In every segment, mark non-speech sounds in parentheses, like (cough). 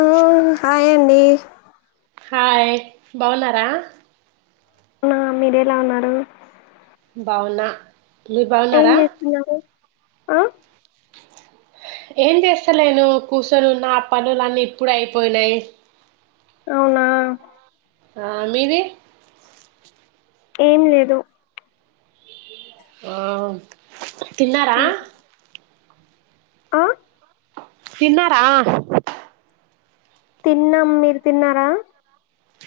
ఆ హాయ్ అండి హాయ్ బాగున్నారా అవునా మీరేలా ఉన్నారు బావున్నా మీరు ఏం బావున్నారా? చేస్తున్నారు ఆ ఏం చేస్తాలేేను కూసోని ఉన్నా ఆ పనులన్నీ ఇప్పుడే అయిపోయినాయి. అవునా ఆ మీది ఏం లేదు ఆ తిన్నారా ఆ తిన్నారా తిన్నాం మీరు తిన్నారా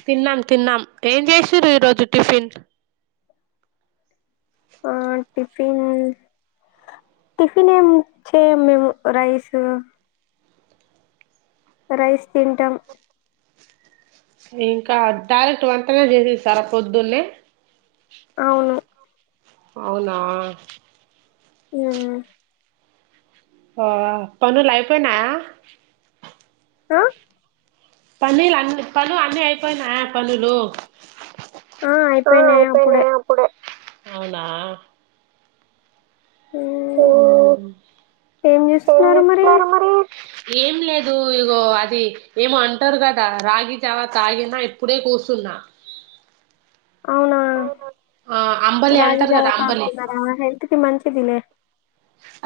తిన్నాం తిన్నాం ఏం చేసిరు ఈరోజు టిఫిన్ ఆ టిఫిన్, టిఫిన్ ఏమి చేయమ్ మేము రైస్ రైస్ తింటాం ఇంకా డైరెక్ట్ వంటనే చేసిస్తారా పొద్దున్నే అవును అవునా ఊ ఓ పనులు ఐపోయినాయా ఆ పనీలు అన్నీ పలు అన్నీ అయిపోయినాయా పనులు ఆ అయిపోయినాయి అప్పుడే అవునా ఊ ఓ మ్ ఏం చేస్తున్నారు మరి ఏం లేదు ఇగో అది ఏమో అంటారు కదా రాగి జావ తాగినా ఇప్పుడే కూసున్నా అవునా అంబలి రాగి అంటారు జావ కదా అంబలి తాగుతున్నారా హెల్త్ కి మంచిదిలే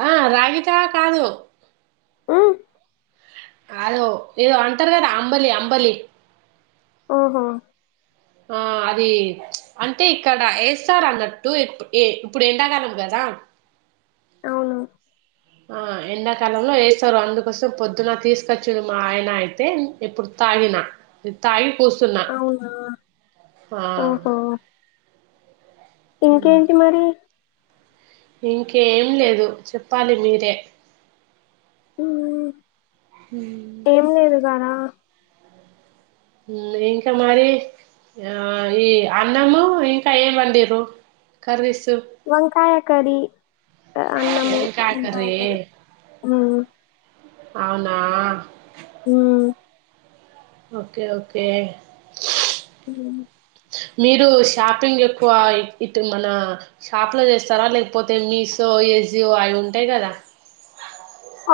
ఆ రాగి జావ కాదు మ్మ్ కాదు ఏదో అంటారు కదా అంబలి అంబలి ఓహో ఆ అది అంటే ఇక్కడ ఏస్తారు అన్నట్టు (unintelligible) ఇప్పుడు ఎండకాలం కదా అవునా ఆ ఎండాకాలంలో ఏస్తారు అందుకోసం పొద్దున తీసుకొచ్చిండు మా ఆయన అయితే ఇప్పుడు తాగినా తాగి కూసున్నా అవునా ఆ ఓహో ఇంకేంటి మరి ఇంకేం లేదు చెప్పాలి మీరే ఉమ్ ఏం లేదు కదా ఇంక మరీ ఆ ఈ అన్నము ఇంకా ఏమండిర్రు కర్రీస్ వంకాయ కర్రీ అన్నము వంకాయ కరీ ఆ అవునా మ్ ఒకే ఒకే మ్ మీరూ షాపింగ్ ఎక్కువా ఇట్ మనా షాప్ ల చేస్తరా లేక్పోతే మీషో ఎజియో అవి ఉంటాయ్ కదా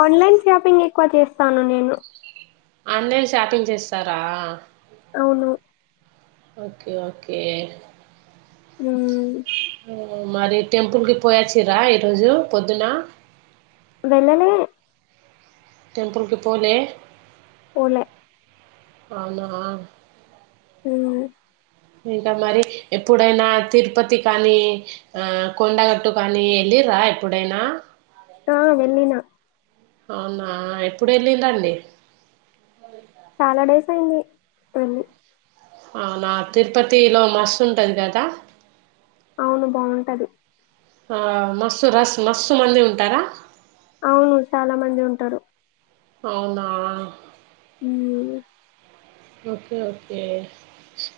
ఆన్లైన్ షాపింగ్ ఎక్కువ చేస్తాన్ నేను ఆన్లైన్ షాపింగ్ చేస్తారా అవును ఓకే ఓకే మ్ ఆ, మరి టెంపుల్ కి పోయాచ్చిరా ఈరోజూ పొద్దున వెళ్లలే టెంపుల్కి పోలే పోలె ఔనా ఊ ఇంక మరి ఎప్పుడైనా తిరుపతి కానీ ఆ కొండగట్టు కానీ ఎళ్ళిర్రా ఎప్పుడైనా ఆ వెళ్ళిన అవునా ఎప్పుడ్ వెళ్ళిండండి చాలాడేస్ అయింది వెళ్లి అవునా తిరుపతిలో మస్త్ ఉంటద్ కదా అవును బావుంటది ఆ మస్సు రస్ మస్సు మంది ఉంటరా అవును చాలా మంది ఉంటరు అవునా మ్ ఓకే ఓకే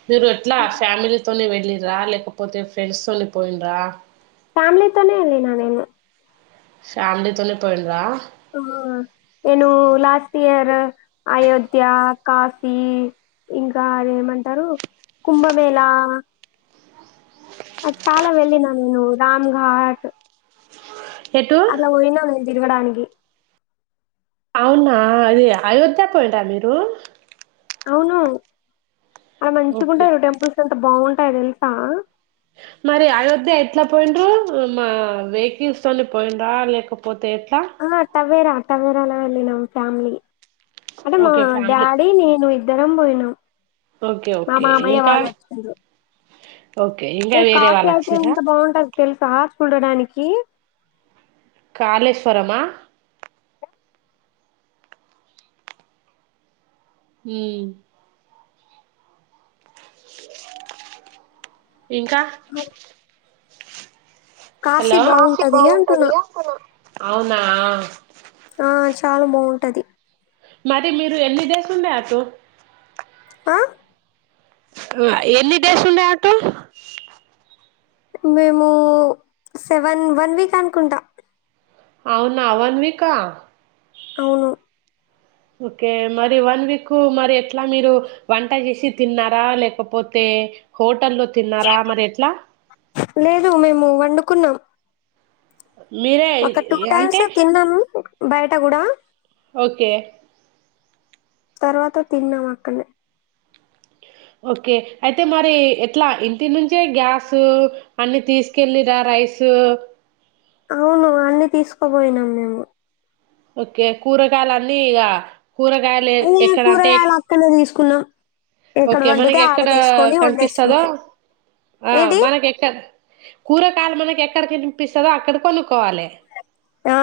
మీరు ఎట్లా ఫ్యామిలీతొనె వెల్ ఇర్రా లేకపోతె ఫ్రెండ్స్ తోని పోయిన్రా ఫ్యామిలీతోనే ఎళ్ళిననేను ఫ్యామిలితొనె పోయిండ్రా ఆ నెనూ లాస్ట్ ఇయర్ అయోధ్యా కాశీ ఇంకా అదేమంటరూ కుంభమేళా అ చాలా వెళ్ళిన నేను రామ్ఘాట్ ఎటు అలా ఓయిన నెన్ తిరుగడానికి అవునా అది అయోధ్యక్ ఓయిర్రా మీరూ అవునూ అది ఓకే మంచిగుంటద్ టెంపుల్స్ ఎంత బాగుంట్ కరల్సా మరి అయోధ్య ఎట్ల పోయిండ్రూ మా వెేకిల్స్తోని పోయిండ్రా లేకపోతే ఆ టవేరా టవేరాల అ వెళ్ళినం ఫ్యామిలీ అంటే మా ఓకే ఫ్యామిలీ డాడీ నేను ఇ ఇద్దరం పోయినం ఓకే మా ఓకే మామయ్య ఇంకా వాళ్లు వచ్చారు ఓకే ఇంక వేరే వాళ్లు వచ్చిరా ఎంత బాగుంటది తెలుసా చూడడానికి కాలేశ్వరం మా హు ఇంకా హలో కాఫి బాగుంటది అంటున్నా అవునా ఆ చాలా బాగుంటుంది మరి మీరు ఎన్ని డేస్ ఉండే అటు ఆ ఎన్ని డేస్ ఉండే అటు మేము సెవెన్ వన్ వీక్ అనుకుంటా అవునా వన్ వీక్ అవును ఓకే మరి వన్ వీక్ మరి ఎట్లా మీరు వంట చేసి తిన్నారా లేకపోతే హోట లేదు మేము వండు కున్నం మీరే ఒక టూ అంటే టైమ్స్ తిన్నాము బయట కూడా ఓకే తర్వాత తిన్నాం అక్కనే ఓకే అయితే మరి ఎట్లా ఇంటి నుంచే గ్యాసు అన్ని తీసుకెళ్ళరా రైస్ అవును అన్నీ తీసుకోపోయినాం మేము ఓకే కూరగాయలన్నీ ఇగ కూరగాయలు అయ్యే ఎక్కడ అంటే కూరగాయలు అక్కడనే తీసుకున్నాం ఎక్కడ ఓకే వండితే మనకి ఆడ ఎక్కడ తీసుకొని కనిపిస్తుందో వండేస్తుండే ఆ ఏంటి మనకు ఎక్క కూరగాయలు మన ఎక్కడ కనిపిస్తదో అక్కడ కొను కోవాలె ఆ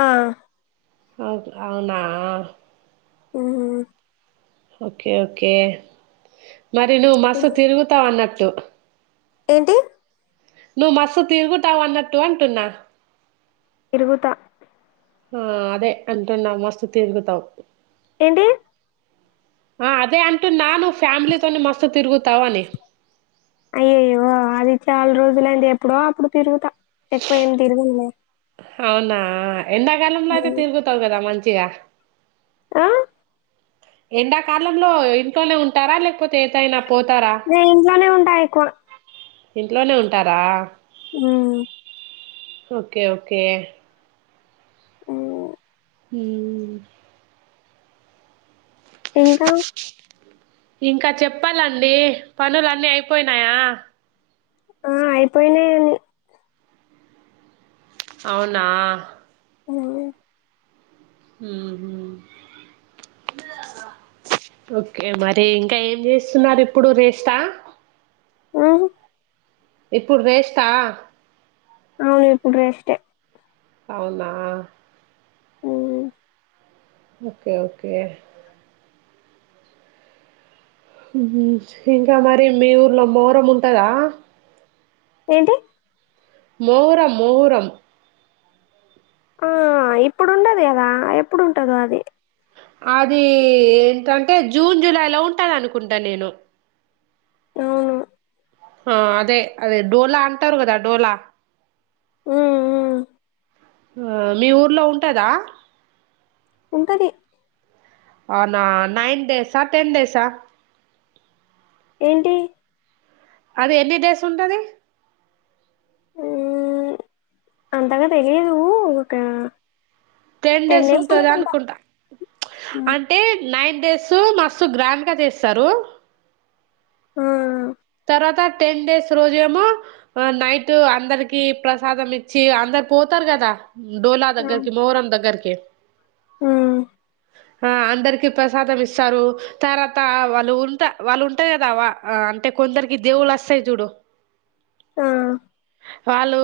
హా ఓకే అవునా హు ఓకే ఓకే మరి నువ్వు మస్తు తిరుగుతావు అన్నట్టు టు ఏంటి నువ్వు మస్తు తిరుగుతావు అన్నట్టు అంటున్నా తిరుగుతా ఆ అదే అంటున్నా మస్తు తిరుగుతావు ఏంటి ఆ అదే అంటునాను ఫ్యామిలీతోనీ మస్త్ తిరుగు తవానీ అయ్యోయ్యో అది చాలా రోజులైంది ఎప్పుడో అప్పుడు తిరుగుతా ఎక్కువ ఏమి తిరగనులే అవునా ఎండాకాలంలో అయితే ఉమ్. తిరుగుతావు కదా మంచి చ్చ ఆ ఎండాకాలంలో ఇంట్లోనే ఉంటారా లేకపోతే ఏదైనా నేను ఇంట్లోనే ఉంటా ఎక్కువ ఇంట్లోనే ఉంటారా మ్మ్ ఓకే ఓకే మ్మ్ మ్మ్ ఇంకా ఇంకా చెప్పాలండి పనులున్నీ అయిపోయినాయా ఆ అయిపోయినయి అవునా అ ఓకే మరి ఇంకా ఏం చేస్తున్నారు ఇప్పుడు రేస్తా ఆ ఇప్పుడు రేష్టా అ ఇప్పుడు రెస్ట్ ఏ అవునా హ్మ్ ఓకే ఓకే మ్మ్ హ్మ్ ఇంకా మరి మీ ఊర్లో మోహారం ఉంటదా ఏంటి మొహర్రం మొహర్రం ఆ ఇప్పుడుండది కదా ఎప్పుడుంటదో అది అది ఏంటంటే జూన్ జులై లో ఉంటది అనుకుంటా నేను అవును ఆ అదే అదే డోలా అంటారు కదా డోలా ఆఆ ఆ మీ ఊర్లో ఉంటదా ఉంటది అవునా నైన్ డేసా ఆ టెన్ డేసా ఆ ఏంటి అది ఎన్ని డేస్ ఉంటది మ్మ్ అంతగా తెలిదు ఒక టెన్ డేస్ ఉంటది అనుకుంటా ఉమ్, అంటే నైన్ డేస్ మస్తు గ్రాండ్గా చేస్తారు ఆ తర్వాత టెన్ డేస్ రోజు ఏమో నైట్ అందరికి ప్రసాదం ఇచ్చి అందరు పోతారు కదా డోలా దగ్గరకి మొహ్రం దగ్గరీకే ఆ ఆ అందరికి ప్రసాదం ఇస్తారు తర్వాత వాళ్ళు, ఉంటా వాళ్ళు ఉంటా కదా ఆ వా అంటే కొందరికి దేవుళ్ళు స్తయి చూడు ఆ ఆళ్ళు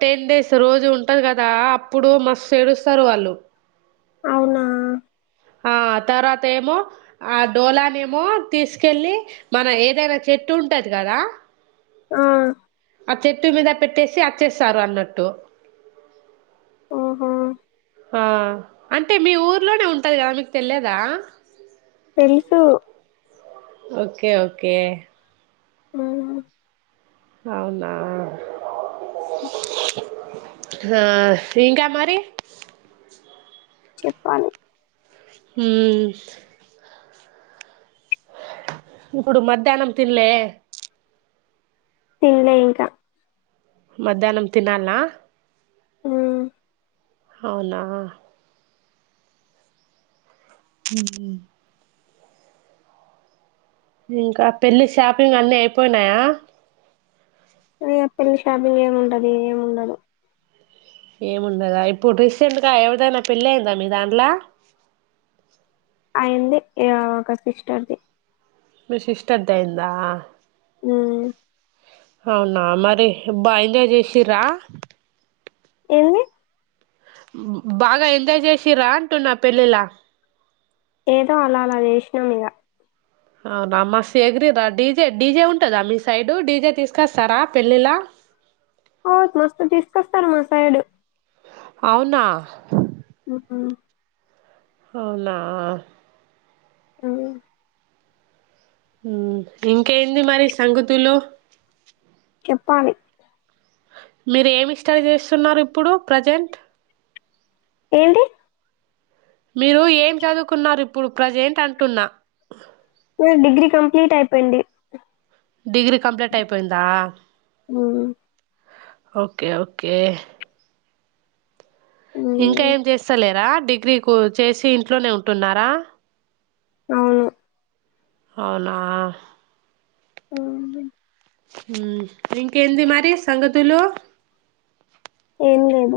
టెన్ డేస్ రోజు ఉంటది కదా, అప్పుడు మస్తు ఏడుస్తారు వాళ్ళు. అవునా ఆ తర్వాత ఏమో ఆ డోలానే ఏమో తీసుకెళ్ళి, మన ఏదైనా చెట్టు ఉంటది కదా. ఆ ఆ చెట్టు మీద పెట్టేసి అచ్చేస్తారు అన్నట్టు ఓహో ఆ అంటే మీ ఊర్లోనే ఉంటది కదా మీకు తెల్లేదా తెలుసు ఓకే ఓకే ఆ అవునా ఆ ఇంకా మరి చెప్పాలి హుమ్ ఇప్పుడు మధ్యాహ్నం తిన్లే తిన్లే ఇంకా మధ్యాహనం తినాల హ్మ్ అవునా హ్మ్ ఇంకా పెళ్లి, షాపింగ్ అన్ని అయిపోయినాయా. ఇగ పెళ్ళి షాపింగ్ ఏమి ఉంటది ఏమి ఉండదు ఏముండదా ఇప్పుడు రీసెంట్గా ఎవరిదైనా పెళ్లి అయిందా మీ దాంట్ల. అయింది ఇగ ఒక సిస్టర్ది మీ సిస్టర్ ది అయ్యిందా హ్మ్ అవునా మరి బా ఎంజాయ్ చేసిర్రా ఏంది బాగా ఎంజాయ్ చేసిరా అంటున్న పెళ్ళిలా ఏదో అలా అలా చేసినాం ఇగ అవునా మస్సు ఎగిరిర్ర డీజే డీజే ఉంటదా మీ సైడ్ డీజే తీసుకస్తారా పెళ్ళిలా. ఔత్ మస్తు తీసుకొస్తారు మా సైడు అవునా హు హ్మ్ అవునా ఆ హ్మ్ ఇంకేంది మరి సంగతులు చెప్పాలి మీరు ఏమి స్టడీ చేస్తున్నారు ఇప్పుడు ప్రజెంట్ ఏంటి మీరు ఏం చదువుకున్నారు ఇప్పుడు ప్రజెంట్ అంటున్న నాది డిగ్రీ కంప్లీట్ అయిపోయింంది డిగ్రీ కంప్లీట్ అయిపోయిందా హ్మ్ ఓకే ఓకే ఇంకా ఉమ్ ఏం చేస్త లేరా డిగ్రీ కు చేసి ఇంట్లోనే ఉంటున్నారా అవును అవునా అవునే హుమ్ ఇంకేంది మరి సంగతులు ఏం లేదు